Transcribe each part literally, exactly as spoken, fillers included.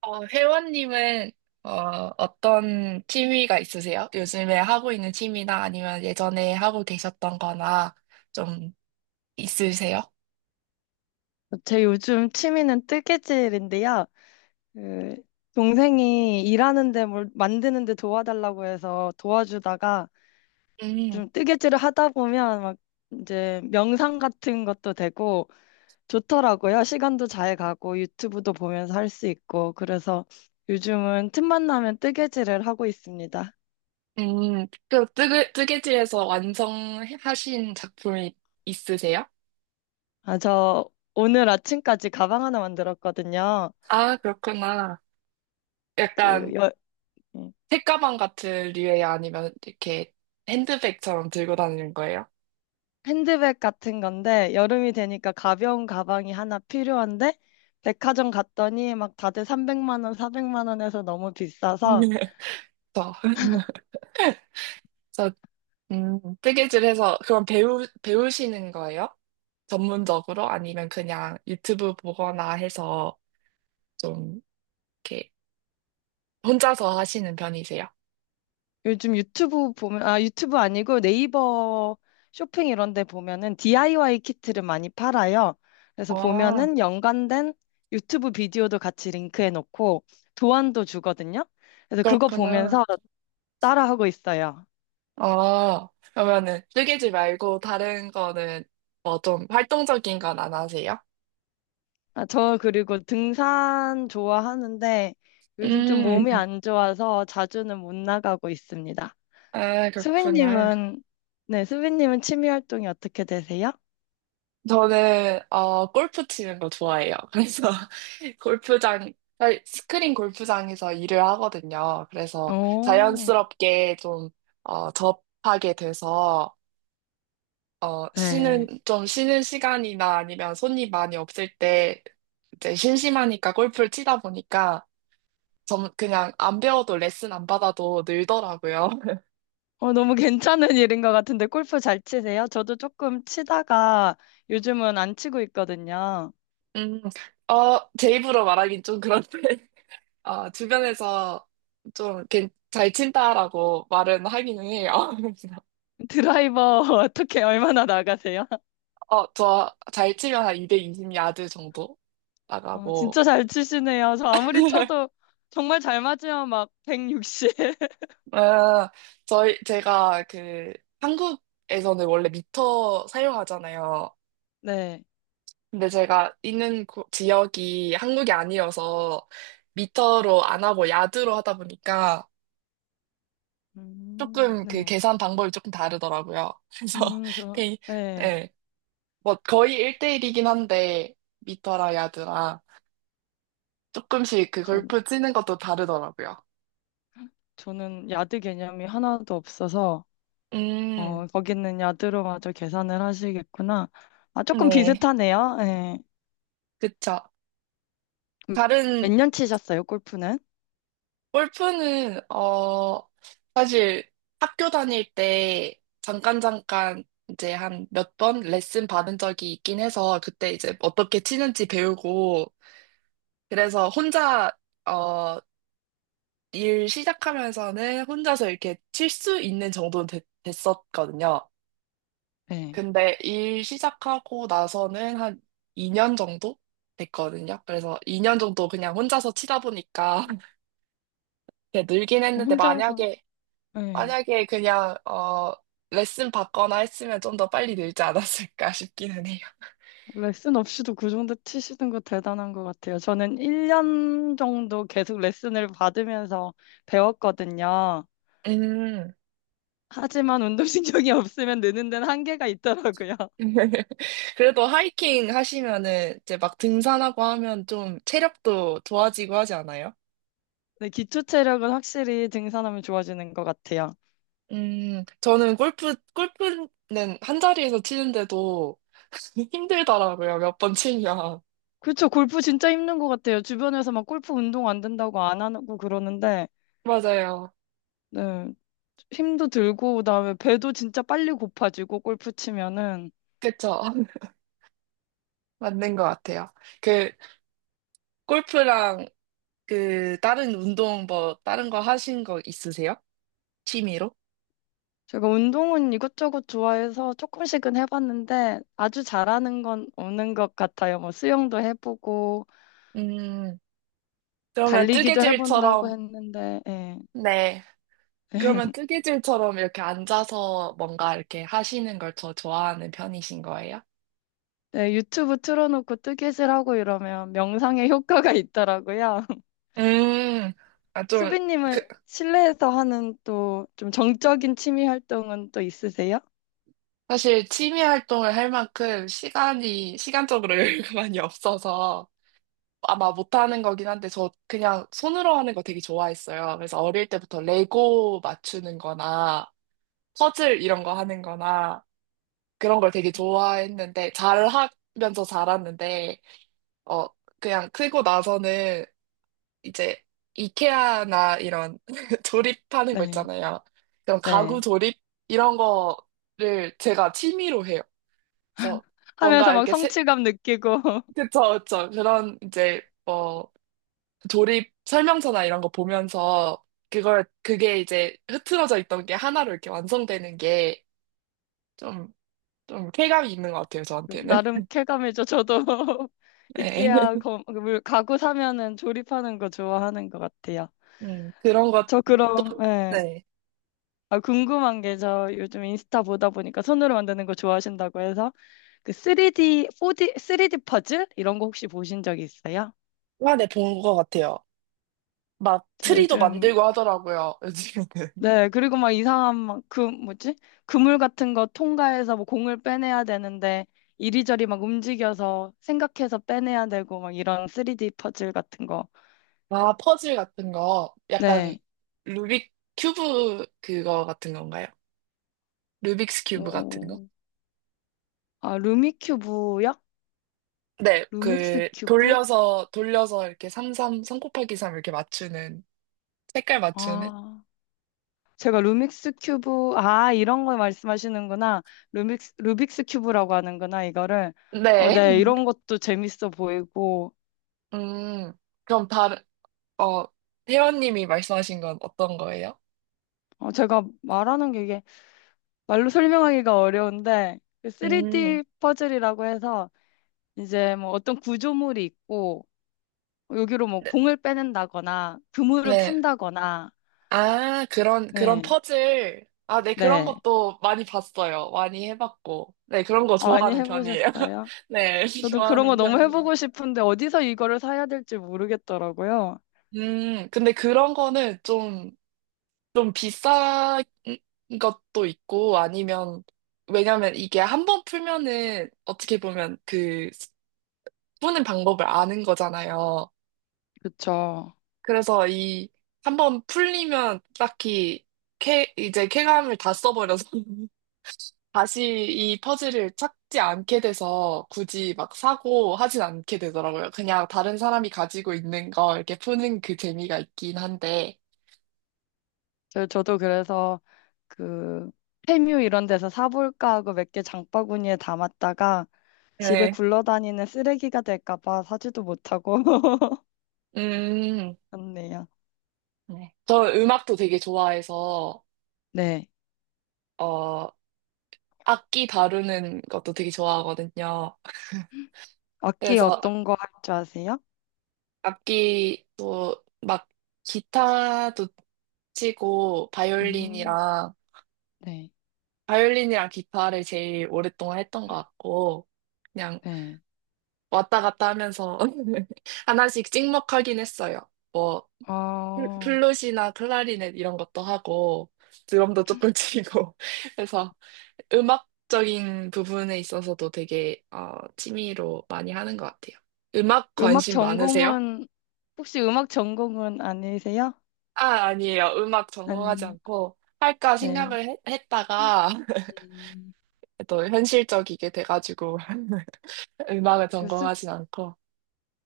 어, 회원님은 어, 어떤 취미가 있으세요? 요즘에 하고 있는 취미나 아니면 예전에 하고 계셨던 거나 좀 있으세요? 제 요즘 취미는 뜨개질인데요. 그 동생이 일하는데 뭘 만드는데 도와달라고 해서 도와주다가 음. 좀 뜨개질을 하다 보면 막 이제 명상 같은 것도 되고 좋더라고요. 시간도 잘 가고 유튜브도 보면서 할 수 있고 그래서 요즘은 틈만 나면 뜨개질을 하고 있습니다. 음, 그 뜨개, 뜨개질에서 완성하신 작품이 있으세요? 아, 저 오늘 아침까지 가방 하나 만들었거든요. 아, 그렇구나. 그 약간 여, 예. 책가방 같은 류예요? 아니면 이렇게 핸드백처럼 들고 다니는 거예요? 핸드백 같은 건데 여름이 되니까 가벼운 가방이 하나 필요한데 백화점 갔더니 막 다들 삼백만 원, 사백만 원에서 너무 비싸서 저. 저 음, 뜨개질 해서 그럼 배우, 배우시는 거예요? 전문적으로? 아니면 그냥 유튜브 보거나 해서 좀 이렇게 혼자서 하시는 편이세요? 요즘 유튜브 보면 아 유튜브 아니고 네이버 쇼핑 이런 데 보면은 디아이와이 키트를 많이 팔아요. 그래서 아, 보면은 연관된 유튜브 비디오도 같이 링크해 놓고 도안도 주거든요. 그래서 그거 그렇구나. 보면서 따라하고 있어요. 아, 그러면은 뜨개질 말고 다른 거는 뭐 좀 활동적인 건 안 하세요? 아, 저 그리고 등산 좋아하는데 요즘 좀 몸이 음. 안 좋아서 자주는 못 나가고 있습니다. 아, 그렇구나. 수빈님은, 네, 수빈님은 취미 활동이 어떻게 되세요? 저는 어 골프 치는 거 좋아해요. 그래서 골프장 사실 스크린 골프장에서 일을 하거든요. 그래서 오, 자연스럽게 좀 어, 접하게 돼서 어 네. 쉬는 좀 쉬는 시간이나 아니면 손님 많이 없을 때 이제 심심하니까 골프를 치다 보니까 좀 그냥 안 배워도 레슨 안 받아도 늘더라고요. 어, 너무 괜찮은 일인 것 같은데 골프 잘 치세요? 저도 조금 치다가 요즘은 안 치고 있거든요. 음, 어, 제 입으로 말하긴 좀 그런데 어, 주변에서 좀 이렇게 잘 친다라고 말은 하기는 해요. 그래서 드라이버 어떻게 얼마나 나가세요? 어, 저 잘 치면 한 이백이십 야드 정도 어, 나가고. 진짜 잘 치시네요. 저 아무리 쳐도 정말 잘 맞으면 막 백육십. 어, 저희, 제가 그 한국에서는 원래 미터 사용하잖아요. 네. 근데 제가 있는 고- 지역이 한국이 아니어서 미터로 안 하고 야드로 하다 보니까 음, 조금 그 네. 계산 방법이 조금 다르더라고요. 그래서, 음, 저, 네. 네, 뭐 거의 일 대일이긴 한데 미터라 야드라 조금씩 그 전, 골프 치는 것도 다르더라고요. 저는 야드 개념이 하나도 없어서, 음, 어, 거기는 야드로 마저 계산을 하시겠구나. 아, 조금 네. 비슷하네요. 네. 그쵸. 다른 몇 년 치셨어요, 골프는? 골프는 어 사실 학교 다닐 때 잠깐 잠깐 이제 한 몇 번 레슨 받은 적이 있긴 해서 그때 이제 어떻게 치는지 배우고 그래서 혼자 어 일 시작하면서는 혼자서 이렇게 칠 수 있는 정도는 됐- 됐었거든요. 네. 근데 일 시작하고 나서는 한 이 년 정도 됐거든요. 그래서 이 년 정도 그냥 혼자서 치다 보니까 이제 늘긴 했는데 혼자서, 만약에 네. 만약에 그냥 어 레슨 받거나 했으면 좀 더 빨리 늘지 않았을까 싶기는 해요. 레슨 없이도 그 정도 치시는 거 대단한 것 같아요. 저는 일 년 정도 계속 레슨을 받으면서 배웠거든요. 음. 하지만 운동신경이 없으면 느는 데는 한계가 있더라고요. 그래도 하이킹 하시면은 이제 막 등산하고 하면 좀 체력도 좋아지고 하지 않아요? 네, 기초 체력은 확실히 등산하면 좋아지는 것 같아요. 음, 저는 골프, 골프는 한 자리에서 치는데도 힘들더라고요, 몇 번 치면. 그쵸. 골프 진짜 힘든 것 같아요. 주변에서 막 골프 운동 안 된다고 안 하고 그러는데, 맞아요. 네. 힘도 들고, 그다음에 배도 진짜 빨리 고파지고, 골프 치면은. 그쵸. 맞는 것 같아요. 그, 골프랑 그, 다른 운동 뭐, 다른 거 하신 거 있으세요? 취미로? 제가 운동은 이것저것 좋아해서 조금씩은 해봤는데, 아주 잘하는 건 없는 것 같아요. 뭐, 수영도 해보고, 음, 그러면 달리기도 해본다고 뜨개질처럼, 했는데, 예. 네. 그러면 뜨개질처럼 이렇게 앉아서 뭔가 이렇게 하시는 걸 더 좋아하는 편이신 거예요? 네, 유튜브 틀어놓고 뜨개질하고 이러면 명상에 효과가 있더라고요. 음, 아, 좀, 그, 수빈님은 실내에서 하는 또 좀 정적인 취미 활동은 또 있으세요? 사실 취미 활동을 할 만큼 시간이, 시간적으로 여유가 많이 없어서 아마 못하는 거긴 한데 저 그냥 손으로 하는 거 되게 좋아했어요. 그래서 어릴 때부터 레고 맞추는 거나 퍼즐 이런 거 하는 거나 그런 걸 되게 좋아했는데 잘 하면서 자랐는데 어 그냥 크고 나서는 이제 이케아나 이런 조립하는 거 네, 있잖아요. 그런 가구 네. 조립 이런 거를 제가 취미로 해요. 그래서 하면서 뭔가 막 이렇게 세, 성취감 느끼고 그쵸, 그쵸. 그런 이제 뭐 조립 설명서나 이런 거 보면서 그걸 그게 이제 흐트러져 있던 게 하나로 이렇게 완성되는 게 좀 좀 쾌감이 있는 것 같아요 저한테는. 나름 쾌감이죠. 저도 네. 이케아 거, 물- 가구 사면은 조립하는 거 좋아하는 것 같아요. 음, 그런 것도. 저 그럼 예. 네. 아, 궁금한 게 저 요즘 인스타 보다 보니까 손으로 만드는 거 좋아하신다고 해서 그 쓰리디, 포디, 쓰리디 퍼즐 이런 거 혹시 보신 적 있어요? 많이 본것 같아요. 막 저 트리도 요즘 만들고 하더라고요 요즘에는. 네, 그리고 막 이상한 막 그 뭐지? 그물 같은 거 통과해서 뭐 공을 빼내야 되는데 이리저리 막 움직여서 생각해서 빼내야 되고 막 이런 쓰리디 퍼즐 같은 거. 아 퍼즐 같은 거 약간 네. 루빅 큐브 그거 같은 건가요? 루빅스 큐브 같은 거? 오. 아, 루미큐브요? 네, 루믹스 그 큐브? 돌려서 돌려서 이렇게 삼삼 삼 곱하기 삼 이렇게 맞추는 색깔 맞추는. 아. 제가 루믹스 큐브 아, 이런 걸 말씀하시는구나. 루믹스 루빅스 큐브라고 하는구나, 이거를. 어, 네. 네. 이런 것도 재밌어 보이고. 음, 그럼 다른, 어, 회원님이 말씀하신 건 어떤 거예요? 어, 제가 말하는 게 이게 말로 설명하기가 어려운데 그 음, 쓰리디 퍼즐이라고 해서 이제 뭐 어떤 구조물이 있고 여기로 뭐 네, 공을 빼낸다거나 그물을 네. 푼다거나 아, 그런, 그런 네, 퍼즐. 아, 네, 그런 네. 것도 많이 봤어요. 많이 해봤고. 네, 그런 거 아, 많이 좋아하는 편이에요. 해보셨어요? 네, 저도 그런 거 좋아하는 너무 편이에요. 해보고 싶은데 어디서 이거를 사야 될지 모르겠더라고요. 음, 근데 그런 거는 좀, 좀 비싼 것도 있고, 아니면, 왜냐면 이게 한 번 풀면은 어떻게 보면 그, 푸는 방법을 아는 거잖아요. 그쵸. 그래서 이, 한번 풀리면 딱히 쾌, 이제 쾌감을 다 써버려서 다시 이 퍼즐을 찾지 않게 돼서 굳이 막 사고 하진 않게 되더라고요. 그냥 다른 사람이 가지고 있는 거 이렇게 푸는 그 재미가 있긴 한데. 저, 저도 그래서 그 페뮤 이런 데서 사볼까 하고 몇 개 장바구니에 담았다가 집에 네. 굴러다니는 쓰레기가 될까 봐 사지도 못하고 음. 그렇네요. 네. 저 음악도 되게 좋아해서, 네. 어, 악기 다루는 것도 되게 좋아하거든요. 악기 그래서 어떤 거 할 줄 아세요? 악기도 막 기타도 치고 음, 바이올린이랑 네, 바이올린이랑 기타를 제일 오랫동안 했던 것 같고 그냥 네. 왔다 갔다 하면서 하나씩 찍먹하긴 했어요. 뭐 플- 아, 플룻이나 클라리넷 이런 것도 하고 드럼도 조금 치고 그래서 음악적인 부분에 있어서도 되게 어, 취미로 많이 하는 것 같아요. 음악 음악 관심 많으세요? 전공은, 혹시 음악 전공은 아니세요? 아, 아니에요. 음악 전공하지 아니, 않고 할까 네. 생각을 해- 했다가 음, 또 현실적이게 돼가지고 음악을 그 수, 전공하진 않고.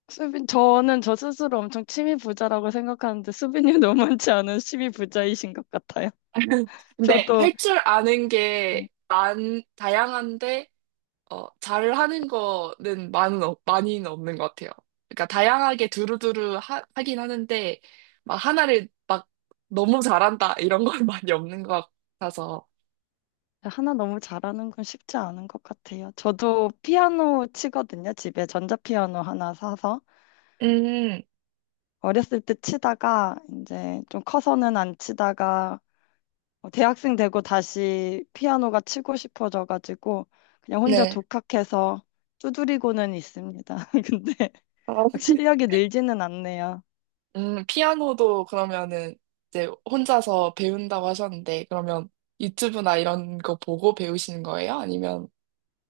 수빈, 저는 저 스스로 엄청 취미 부자라고 생각하는데 수빈님 너무 많지 않은 취미 부자이신 것 같아요. 근데 저도 할 줄 아는 네. 게 많, 다양한데 어, 잘 하는 거는 많은, 없- 많이는 없는 것 같아요. 그러니까 다양하게 두루두루 하, 하긴 하는데 막 하나를 막 너무 잘한다 이런 건 많이 없는 것 같아서. 하나 너무 잘하는 건 쉽지 않은 것 같아요. 저도 피아노 치거든요. 집에 전자피아노 하나 사서. 음, 어렸을 때 치다가 이제 좀 커서는 안 치다가 어, 대학생 되고 다시 피아노가 치고 싶어져가지고 그냥 혼자 네. 독학해서 두드리고는 있습니다. 근데 아, 막 실력이 늘지는 않네요. 음, 피아노도 그러면은 이제 혼자서 배운다고 하셨는데, 그러면 유튜브나 이런 거 보고 배우시는 거예요? 아니면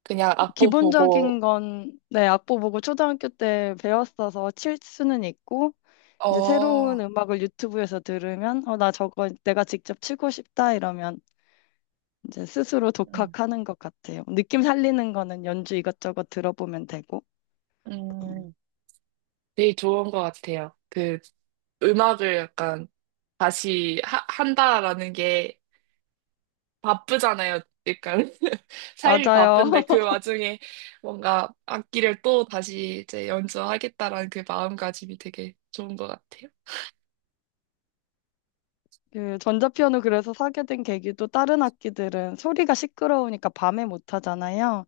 그냥 악보 기본적인 보고, 건 네, 악보 보고 초등학교 때 배웠어서 칠 수는 있고 이제 어, 새로운 음악을 유튜브에서 들으면 어, 나 저거 내가 직접 치고 싶다 이러면 이제 스스로 음, 독학하는 것 같아요. 느낌 살리는 거는 연주 이것저것 들어보면 되고. 음, 되게 좋은 것 같아요. 그 음악을 약간 다시 하, 한다라는 게 바쁘잖아요. 약간 삶이 맞아요. 바쁜데 그 와중에 뭔가 악기를 또 다시 이제 연주하겠다라는 그 마음가짐이 되게 좋은 것 같아요. 그 전자피아노 그래서 사게 된 계기도 다른 악기들은 소리가 시끄러우니까 밤에 못 하잖아요.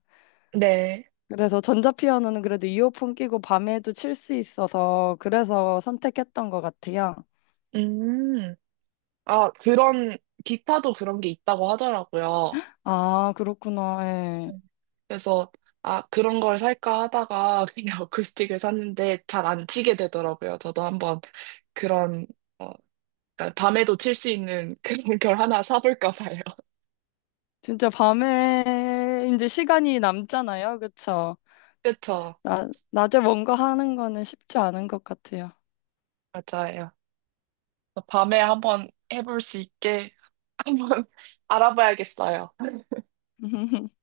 네. 그래서 전자피아노는 그래도 이어폰 끼고 밤에도 칠 수 있어서 그래서 선택했던 것 같아요. 음. 아, 그런, 기타도 그런 게 있다고 하더라고요. 아, 그렇구나. 예. 네. 그래서, 아, 그런 걸 살까 하다가 그냥 어쿠스틱을 샀는데 잘 안 치게 되더라고요. 저도 한번 그런, 어, 그러니까 밤에도 칠 수 있는 그런 걸 하나 사볼까 봐요. 진짜 밤에 이제 시간이 남잖아요. 그쵸? 그쵸. 나, 낮에 뭔가 하는 거는 쉽지 않은 것 같아요. 맞아요. 밤에 한번 해볼 수 있게 한번 알아봐야겠어요.